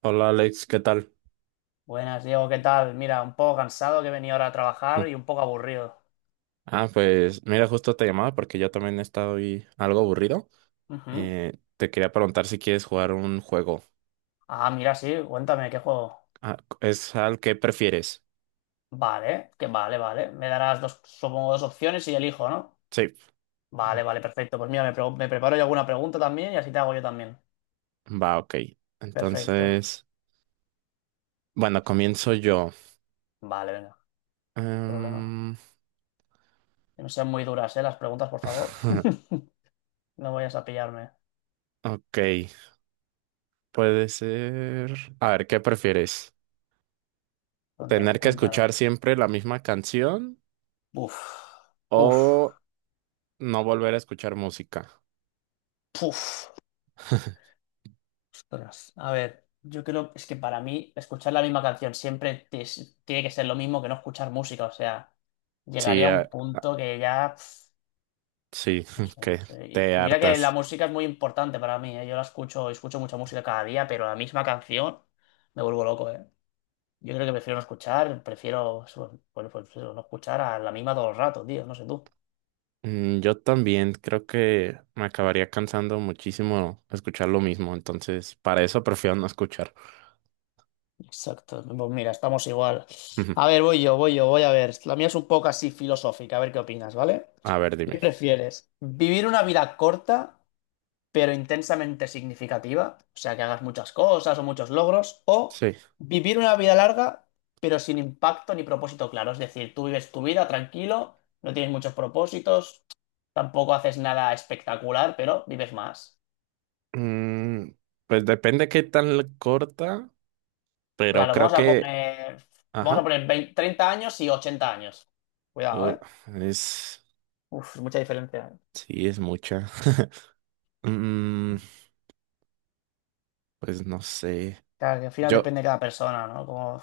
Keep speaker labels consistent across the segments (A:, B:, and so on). A: Hola Alex, ¿qué tal?
B: Buenas, Diego, ¿qué tal? Mira, un poco cansado que venía ahora a
A: Mm.
B: trabajar y un poco aburrido.
A: Ah, pues mira, justo te llamaba porque yo también he estado ahí algo aburrido.
B: Ujú.
A: Te quería preguntar si quieres jugar un juego.
B: Ah, mira, sí, cuéntame, ¿qué juego?
A: Ah, ¿es al que prefieres?
B: Vale, que vale, vale. Me darás dos, supongo, dos opciones y elijo, ¿no?
A: Sí.
B: Vale, vale, perfecto. Pues mira, me preparo yo alguna pregunta también y así te hago yo también.
A: Va, ok.
B: Perfecto.
A: Entonces, bueno, comienzo yo.
B: Vale, venga, problema.
A: Em,
B: Que no sean muy duras, ¿eh? Las preguntas, por favor. No vayas a pillarme.
A: ok, puede ser. A ver, ¿qué prefieres?
B: Cuéntame,
A: ¿Tener que
B: cuéntame.
A: escuchar siempre la misma canción
B: Uf, uf,
A: o no volver a escuchar música?
B: puf. Ostras, a ver, yo creo es que para mí escuchar la misma canción siempre tiene que ser lo mismo que no escuchar música, o sea,
A: Sí,
B: llegaría a un punto que ya, pf,
A: Sí,
B: no sé,
A: que
B: no sé. Y,
A: te
B: y mira que la
A: hartas.
B: música es muy importante para mí, ¿eh? Yo la escucho, escucho mucha música cada día, pero la misma canción me vuelvo loco, ¿eh? Yo creo que prefiero no escuchar, prefiero bueno, pues, eso, no escuchar a la misma todo el rato, tío, no sé tú.
A: Yo también creo que me acabaría cansando muchísimo escuchar lo mismo, entonces para eso prefiero no escuchar.
B: Exacto, pues mira, estamos igual.
A: Ujú.
B: A ver, voy yo, voy yo, voy a ver. La mía es un poco así filosófica, a ver qué opinas, ¿vale?
A: A ver, dime.
B: ¿Qué prefieres? ¿Vivir una vida corta pero intensamente significativa? O sea, que hagas muchas cosas o muchos logros. ¿O
A: Sí.
B: vivir una vida larga pero sin impacto ni propósito claro? Es decir, tú vives tu vida tranquilo, no tienes muchos propósitos, tampoco haces nada espectacular, pero vives más.
A: Mm, pues depende qué tan corta, pero
B: Claro,
A: creo
B: vamos a
A: que,
B: poner, vamos a
A: ajá,
B: poner 20 30 años y 80 años. Cuidado,
A: uh,
B: ¿eh?
A: es,
B: Uf, mucha diferencia.
A: sí, es mucha. Mm, pues no sé.
B: Claro, que al final
A: Yo,
B: depende de cada persona, ¿no? Como...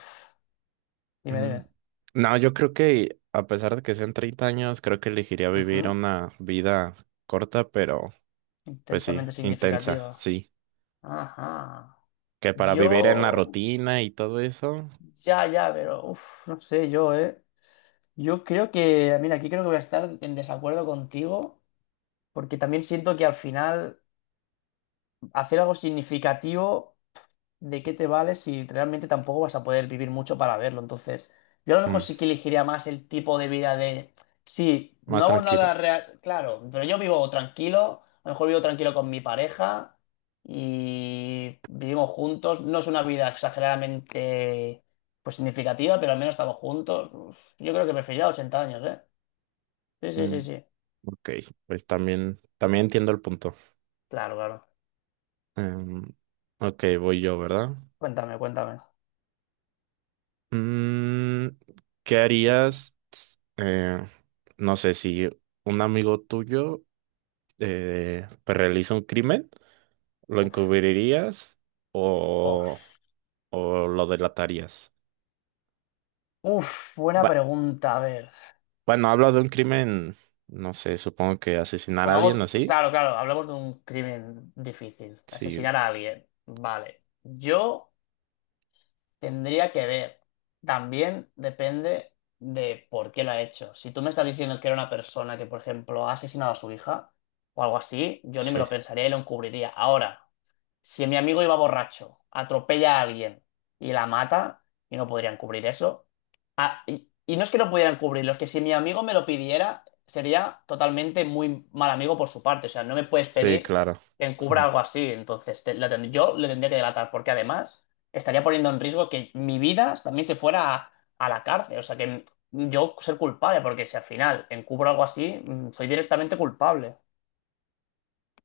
B: Dime,
A: mm,
B: dime.
A: no, yo creo que a pesar de que sean 30 años, creo que elegiría vivir
B: Ujú.
A: una vida corta, pero pues sí,
B: Intensamente
A: intensa,
B: significativa.
A: sí.
B: Ajá.
A: Que para vivir en la
B: Yo,
A: rutina y todo eso,
B: ya, ya, pero, uff, no sé, yo, ¿eh? Yo creo que, mira, aquí creo que voy a estar en desacuerdo contigo, porque también siento que al final hacer algo significativo. ¿De qué te vale si realmente tampoco vas a poder vivir mucho para verlo? Entonces, yo a lo mejor
A: mm,
B: sí que elegiría más el tipo de vida de, sí,
A: más
B: no hago nada
A: tranquila.
B: real, claro, pero yo vivo tranquilo, a lo mejor vivo tranquilo con mi pareja y vivimos juntos, no es una vida exageradamente, pues significativa, pero al menos estamos juntos. Uf, yo creo que preferiría 80 años, ¿eh? Sí, sí,
A: Mm,
B: sí, sí,
A: ok, pues también, también entiendo el punto.
B: claro, claro.
A: Em, ok, voy yo, ¿verdad?
B: Cuéntame, cuéntame.
A: Mm, ¿qué
B: Eso.
A: harías? No sé si un amigo tuyo pues realiza un crimen, ¿lo
B: Uf,
A: encubrirías o,
B: os-
A: o lo delatarías?
B: buena
A: Va-
B: pregunta, a ver.
A: bueno, hablo de un crimen, no sé, supongo que asesinar a alguien
B: Pongamos,
A: así.
B: claro, claro, hablamos de un crimen difícil,
A: Sí,
B: asesinar a alguien. Vale, yo tendría que ver. También depende de por qué lo ha hecho. Si tú me estás diciendo que era una persona que, por ejemplo, ha asesinado a su hija o algo así, yo ni me
A: sí,
B: lo pensaría y lo encubriría. Ahora, si mi amigo iba borracho, atropella a alguien y la mata, y no podrían cubrir eso. Ah, y no es que no pudieran cubrirlo, es que si mi amigo me lo pidiera, sería totalmente muy mal amigo por su parte. O sea, no me puedes
A: sí,
B: pedir
A: claro.
B: que encubra algo así. Entonces, yo le tendría que delatar, porque además estaría poniendo en riesgo que mi vida también se fuera a la cárcel. O sea, que yo ser culpable, porque si al final encubro algo así, soy directamente culpable.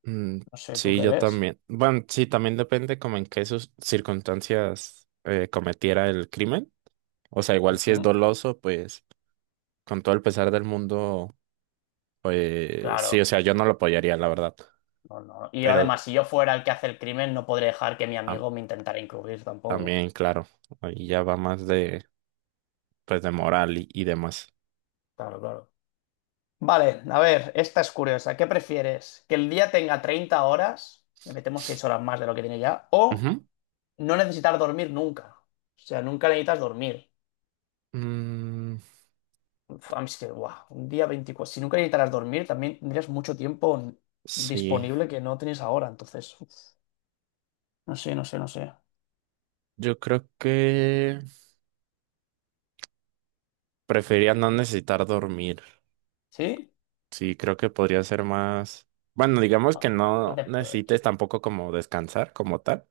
A: Mm,
B: No sé, ¿tú
A: sí,
B: qué
A: yo
B: ves?
A: también. Bueno, sí, también depende como en qué sus circunstancias cometiera el crimen. O sea, igual si es
B: Ujú.
A: doloso, pues con todo el pesar del mundo, pues sí, o
B: Claro.
A: sea, yo no lo apoyaría, la verdad.
B: No, no. Y
A: Pero
B: además, si yo fuera el que hace el crimen, no podría dejar que mi
A: tam-
B: amigo me intentara encubrir tampoco.
A: también, claro, ahí ya va más de, pues de moral y demás.
B: Claro, claro. Vale, a ver, esta es curiosa. ¿Qué prefieres? ¿Que el día tenga 30 horas? Le metemos 6 horas más de lo que tiene ya. ¿O
A: Ujú.
B: no necesitar dormir nunca? O sea, nunca necesitas dormir.
A: Mm,
B: Uf, a mí es que, guau, un día 24. Si nunca necesitaras dormir, también tendrías mucho tiempo
A: sí,
B: disponible que no tienes ahora. Entonces, uf, no sé, no sé, no sé.
A: yo creo que prefería no necesitar dormir.
B: ¿Sí?
A: Sí, creo que podría ser más. Bueno, digamos que
B: Bueno, no
A: no
B: te... Claro.
A: necesites tampoco como descansar como tal.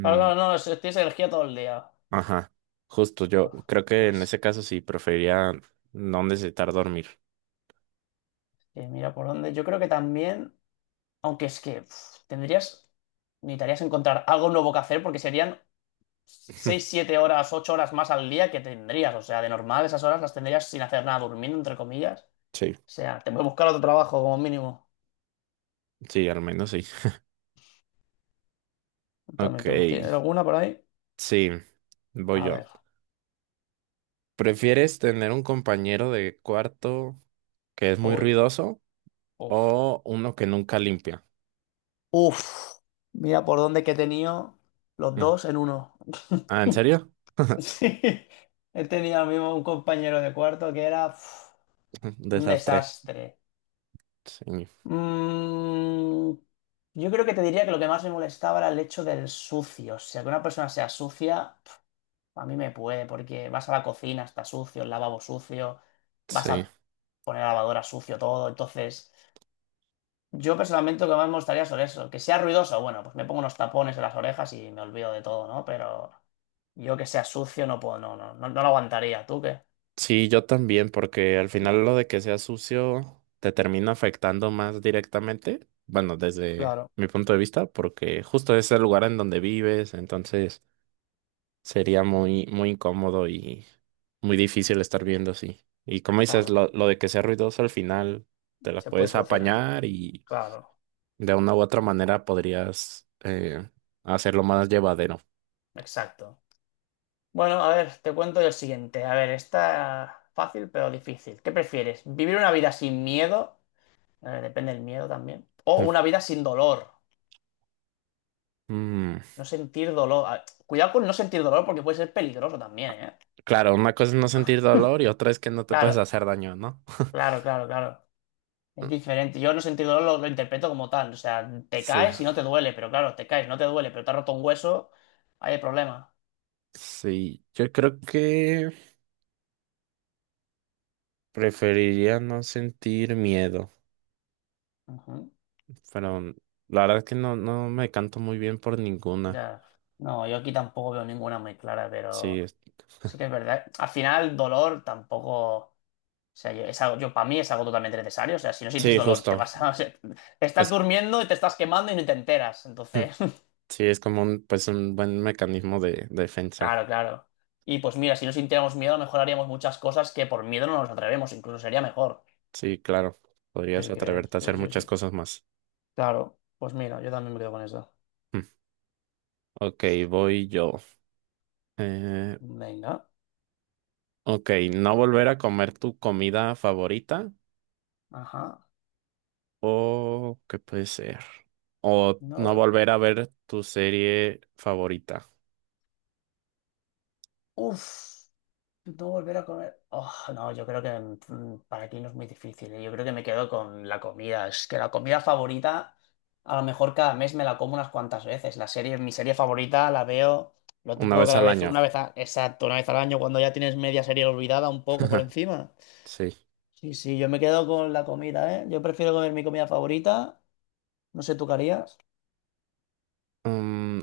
B: Claro, claro, no, tienes energía todo el día.
A: ajá, justo yo
B: Uf,
A: creo que en
B: pues
A: ese caso sí preferiría no necesitar dormir.
B: que mira por dónde. Yo creo que también, aunque es que uf, tendrías, necesitarías encontrar algo nuevo que hacer porque serían 6 7 horas, 8 horas más al día que tendrías. O sea, de normal esas horas las tendrías sin hacer nada, durmiendo, entre comillas.
A: Sí,
B: O sea, te voy a buscar otro trabajo como mínimo.
A: sí, al menos sí.
B: También
A: Ok,
B: tengo. ¿Tienes alguna por ahí?
A: sí, voy
B: A
A: yo.
B: ver.
A: ¿Prefieres tener un compañero de cuarto que es muy
B: Uy.
A: ruidoso
B: Uf.
A: o uno que nunca limpia?
B: Uf. Mira por dónde que he tenido los
A: Mm.
B: dos en uno.
A: Ah, ¿en serio?
B: Sí. He tenido mismo un compañero de cuarto que era... uf, un
A: Desastre.
B: desastre.
A: Sí,
B: Mm, yo creo que te diría que lo que más me molestaba era el hecho del sucio. O sea, que una persona sea sucia, pf, a mí me puede, porque vas a la cocina, está sucio, el lavabo sucio, vas
A: sí.
B: a poner la lavadora sucio todo. Entonces, yo personalmente lo que más me gustaría sobre eso. Que sea ruidoso, bueno, pues me pongo unos tapones en las orejas y me olvido de todo, ¿no? Pero yo que sea sucio no puedo, no, no, no, no lo aguantaría. ¿Tú qué?
A: Sí, yo también, porque al final lo de que sea sucio te termina afectando más directamente. Bueno, desde
B: Claro,
A: mi punto de vista, porque justo es el lugar en donde vives, entonces sería muy, muy incómodo y muy difícil estar viendo así. Y como dices,
B: claro,
A: lo de que sea ruidoso al final te las
B: se puede
A: puedes
B: solucionar.
A: apañar y
B: Claro,
A: de una u otra manera podrías hacerlo más llevadero.
B: exacto. Bueno, a ver, te cuento yo el siguiente. A ver, está fácil pero difícil. ¿Qué prefieres? ¿Vivir una vida sin miedo? Depende del miedo también. O una vida sin dolor.
A: Mm,
B: No sentir dolor. Ah, cuidado con no sentir dolor porque puede ser peligroso también, ¿eh?
A: claro, una cosa es no sentir dolor y otra es que no te puedes
B: Claro,
A: hacer daño, ¿no?
B: claro, claro, claro. Es diferente. Yo no sentir dolor lo interpreto como tal. O sea, te
A: Sí.
B: caes y no te duele, pero claro, te caes, no te duele, pero te has roto un hueso, hay problema.
A: Sí, yo creo que preferiría no sentir miedo,
B: Ujú,
A: pero la verdad es que no, no me canto muy bien por ninguna.
B: ya. No, yo aquí tampoco veo ninguna muy clara,
A: Sí,
B: pero...
A: es-
B: Sí que es verdad. Al final, dolor tampoco. O sea, yo, es algo, yo para mí es algo totalmente necesario. O sea, si no sientes
A: sí,
B: dolor, te
A: justo.
B: vas a. O sea, te estás
A: Es,
B: durmiendo y te estás quemando y no te enteras. Entonces,
A: sí, es como un, pues un buen mecanismo de defensa.
B: claro, claro. Y pues mira, si no sintiéramos miedo, a lo mejor haríamos muchas cosas que por miedo no nos atrevemos. Incluso sería mejor.
A: Sí, claro.
B: Sí
A: Podrías
B: que
A: atreverte a
B: sí,
A: hacer
B: sí,
A: muchas
B: sí.
A: cosas más.
B: Claro. Pues mira, yo también me quedo con eso.
A: Mm. Ok, voy yo. Eh,
B: Venga.
A: ok, no volver a comer tu comida favorita
B: Ajá.
A: o ¿qué puede ser? O no
B: No.
A: volver a ver tu serie favorita.
B: Uf. No volver a comer. Oh, no, yo creo que para ti no es muy difícil. ¿Eh? Yo creo que me quedo con la comida. Es que la comida favorita, a lo mejor cada mes me la como unas cuantas veces. La serie, mi serie favorita la veo, lo
A: Una
B: típico que
A: vez
B: la
A: al
B: vez,
A: año,
B: una vez, exacto, una vez al año, cuando ya tienes media serie olvidada un poco por encima.
A: sí.
B: Sí, sí, yo me quedo con la comida, ¿eh? Yo prefiero comer mi comida favorita. No sé, ¿tú qué harías?
A: Mm,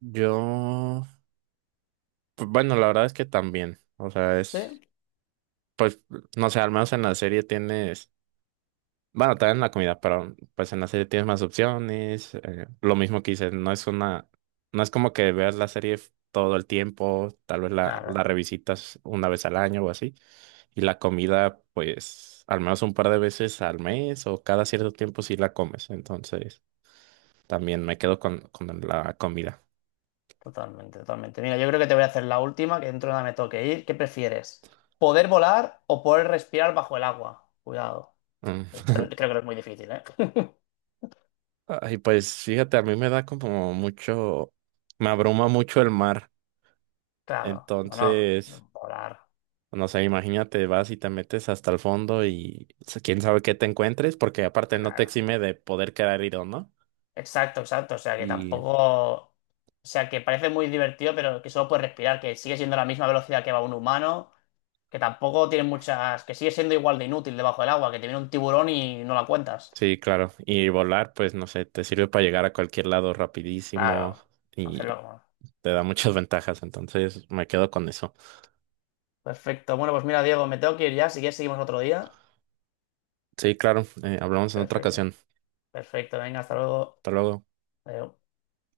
A: yo, pues bueno, la verdad es que también, o sea, es,
B: ¿Sí?
A: pues, no sé, al menos en la serie tienes, bueno, también en la comida, pero pues en la serie tienes más opciones, lo mismo que dices, no es como que veas la serie todo el tiempo, tal vez
B: Claro.
A: la revisitas una vez al año o así, y la comida, pues, al menos un par de veces al mes o cada cierto tiempo sí la comes, entonces también me quedo con la comida.
B: Totalmente, totalmente. Mira, yo creo que te voy a hacer la última, que dentro de nada me toque ir. ¿Qué prefieres? ¿Poder volar o poder respirar bajo el agua? Cuidado.
A: Mm.
B: Creo que es muy difícil, ¿eh?
A: Ay, pues fíjate, a mí me da como mucho, me abruma mucho el mar.
B: Claro, no,
A: Entonces,
B: no. Volar,
A: no sé, imagínate, vas y te metes hasta el fondo y quién sabe qué te encuentres, porque aparte no te
B: claro.
A: exime de poder quedar herido, ¿no?
B: Exacto, exacto. O sea que
A: Y
B: tampoco. O sea que parece muy divertido, pero que solo puedes respirar, que sigue siendo la misma velocidad que va un humano, que tampoco tiene muchas. Que sigue siendo igual de inútil debajo del agua, que te viene un tiburón y no la cuentas.
A: sí, claro. Y volar, pues no sé, te sirve para llegar a cualquier lado rapidísimo
B: Claro, hacerlo.
A: y
B: Como.
A: te da muchas ventajas. Entonces, me quedo con eso.
B: Perfecto. Bueno, pues mira, Diego, me tengo que ir ya. Si quieres, seguimos otro día.
A: Sí, claro, hablamos en otra
B: Perfecto.
A: ocasión.
B: Perfecto. Venga, hasta luego.
A: Hasta luego.
B: Adiós.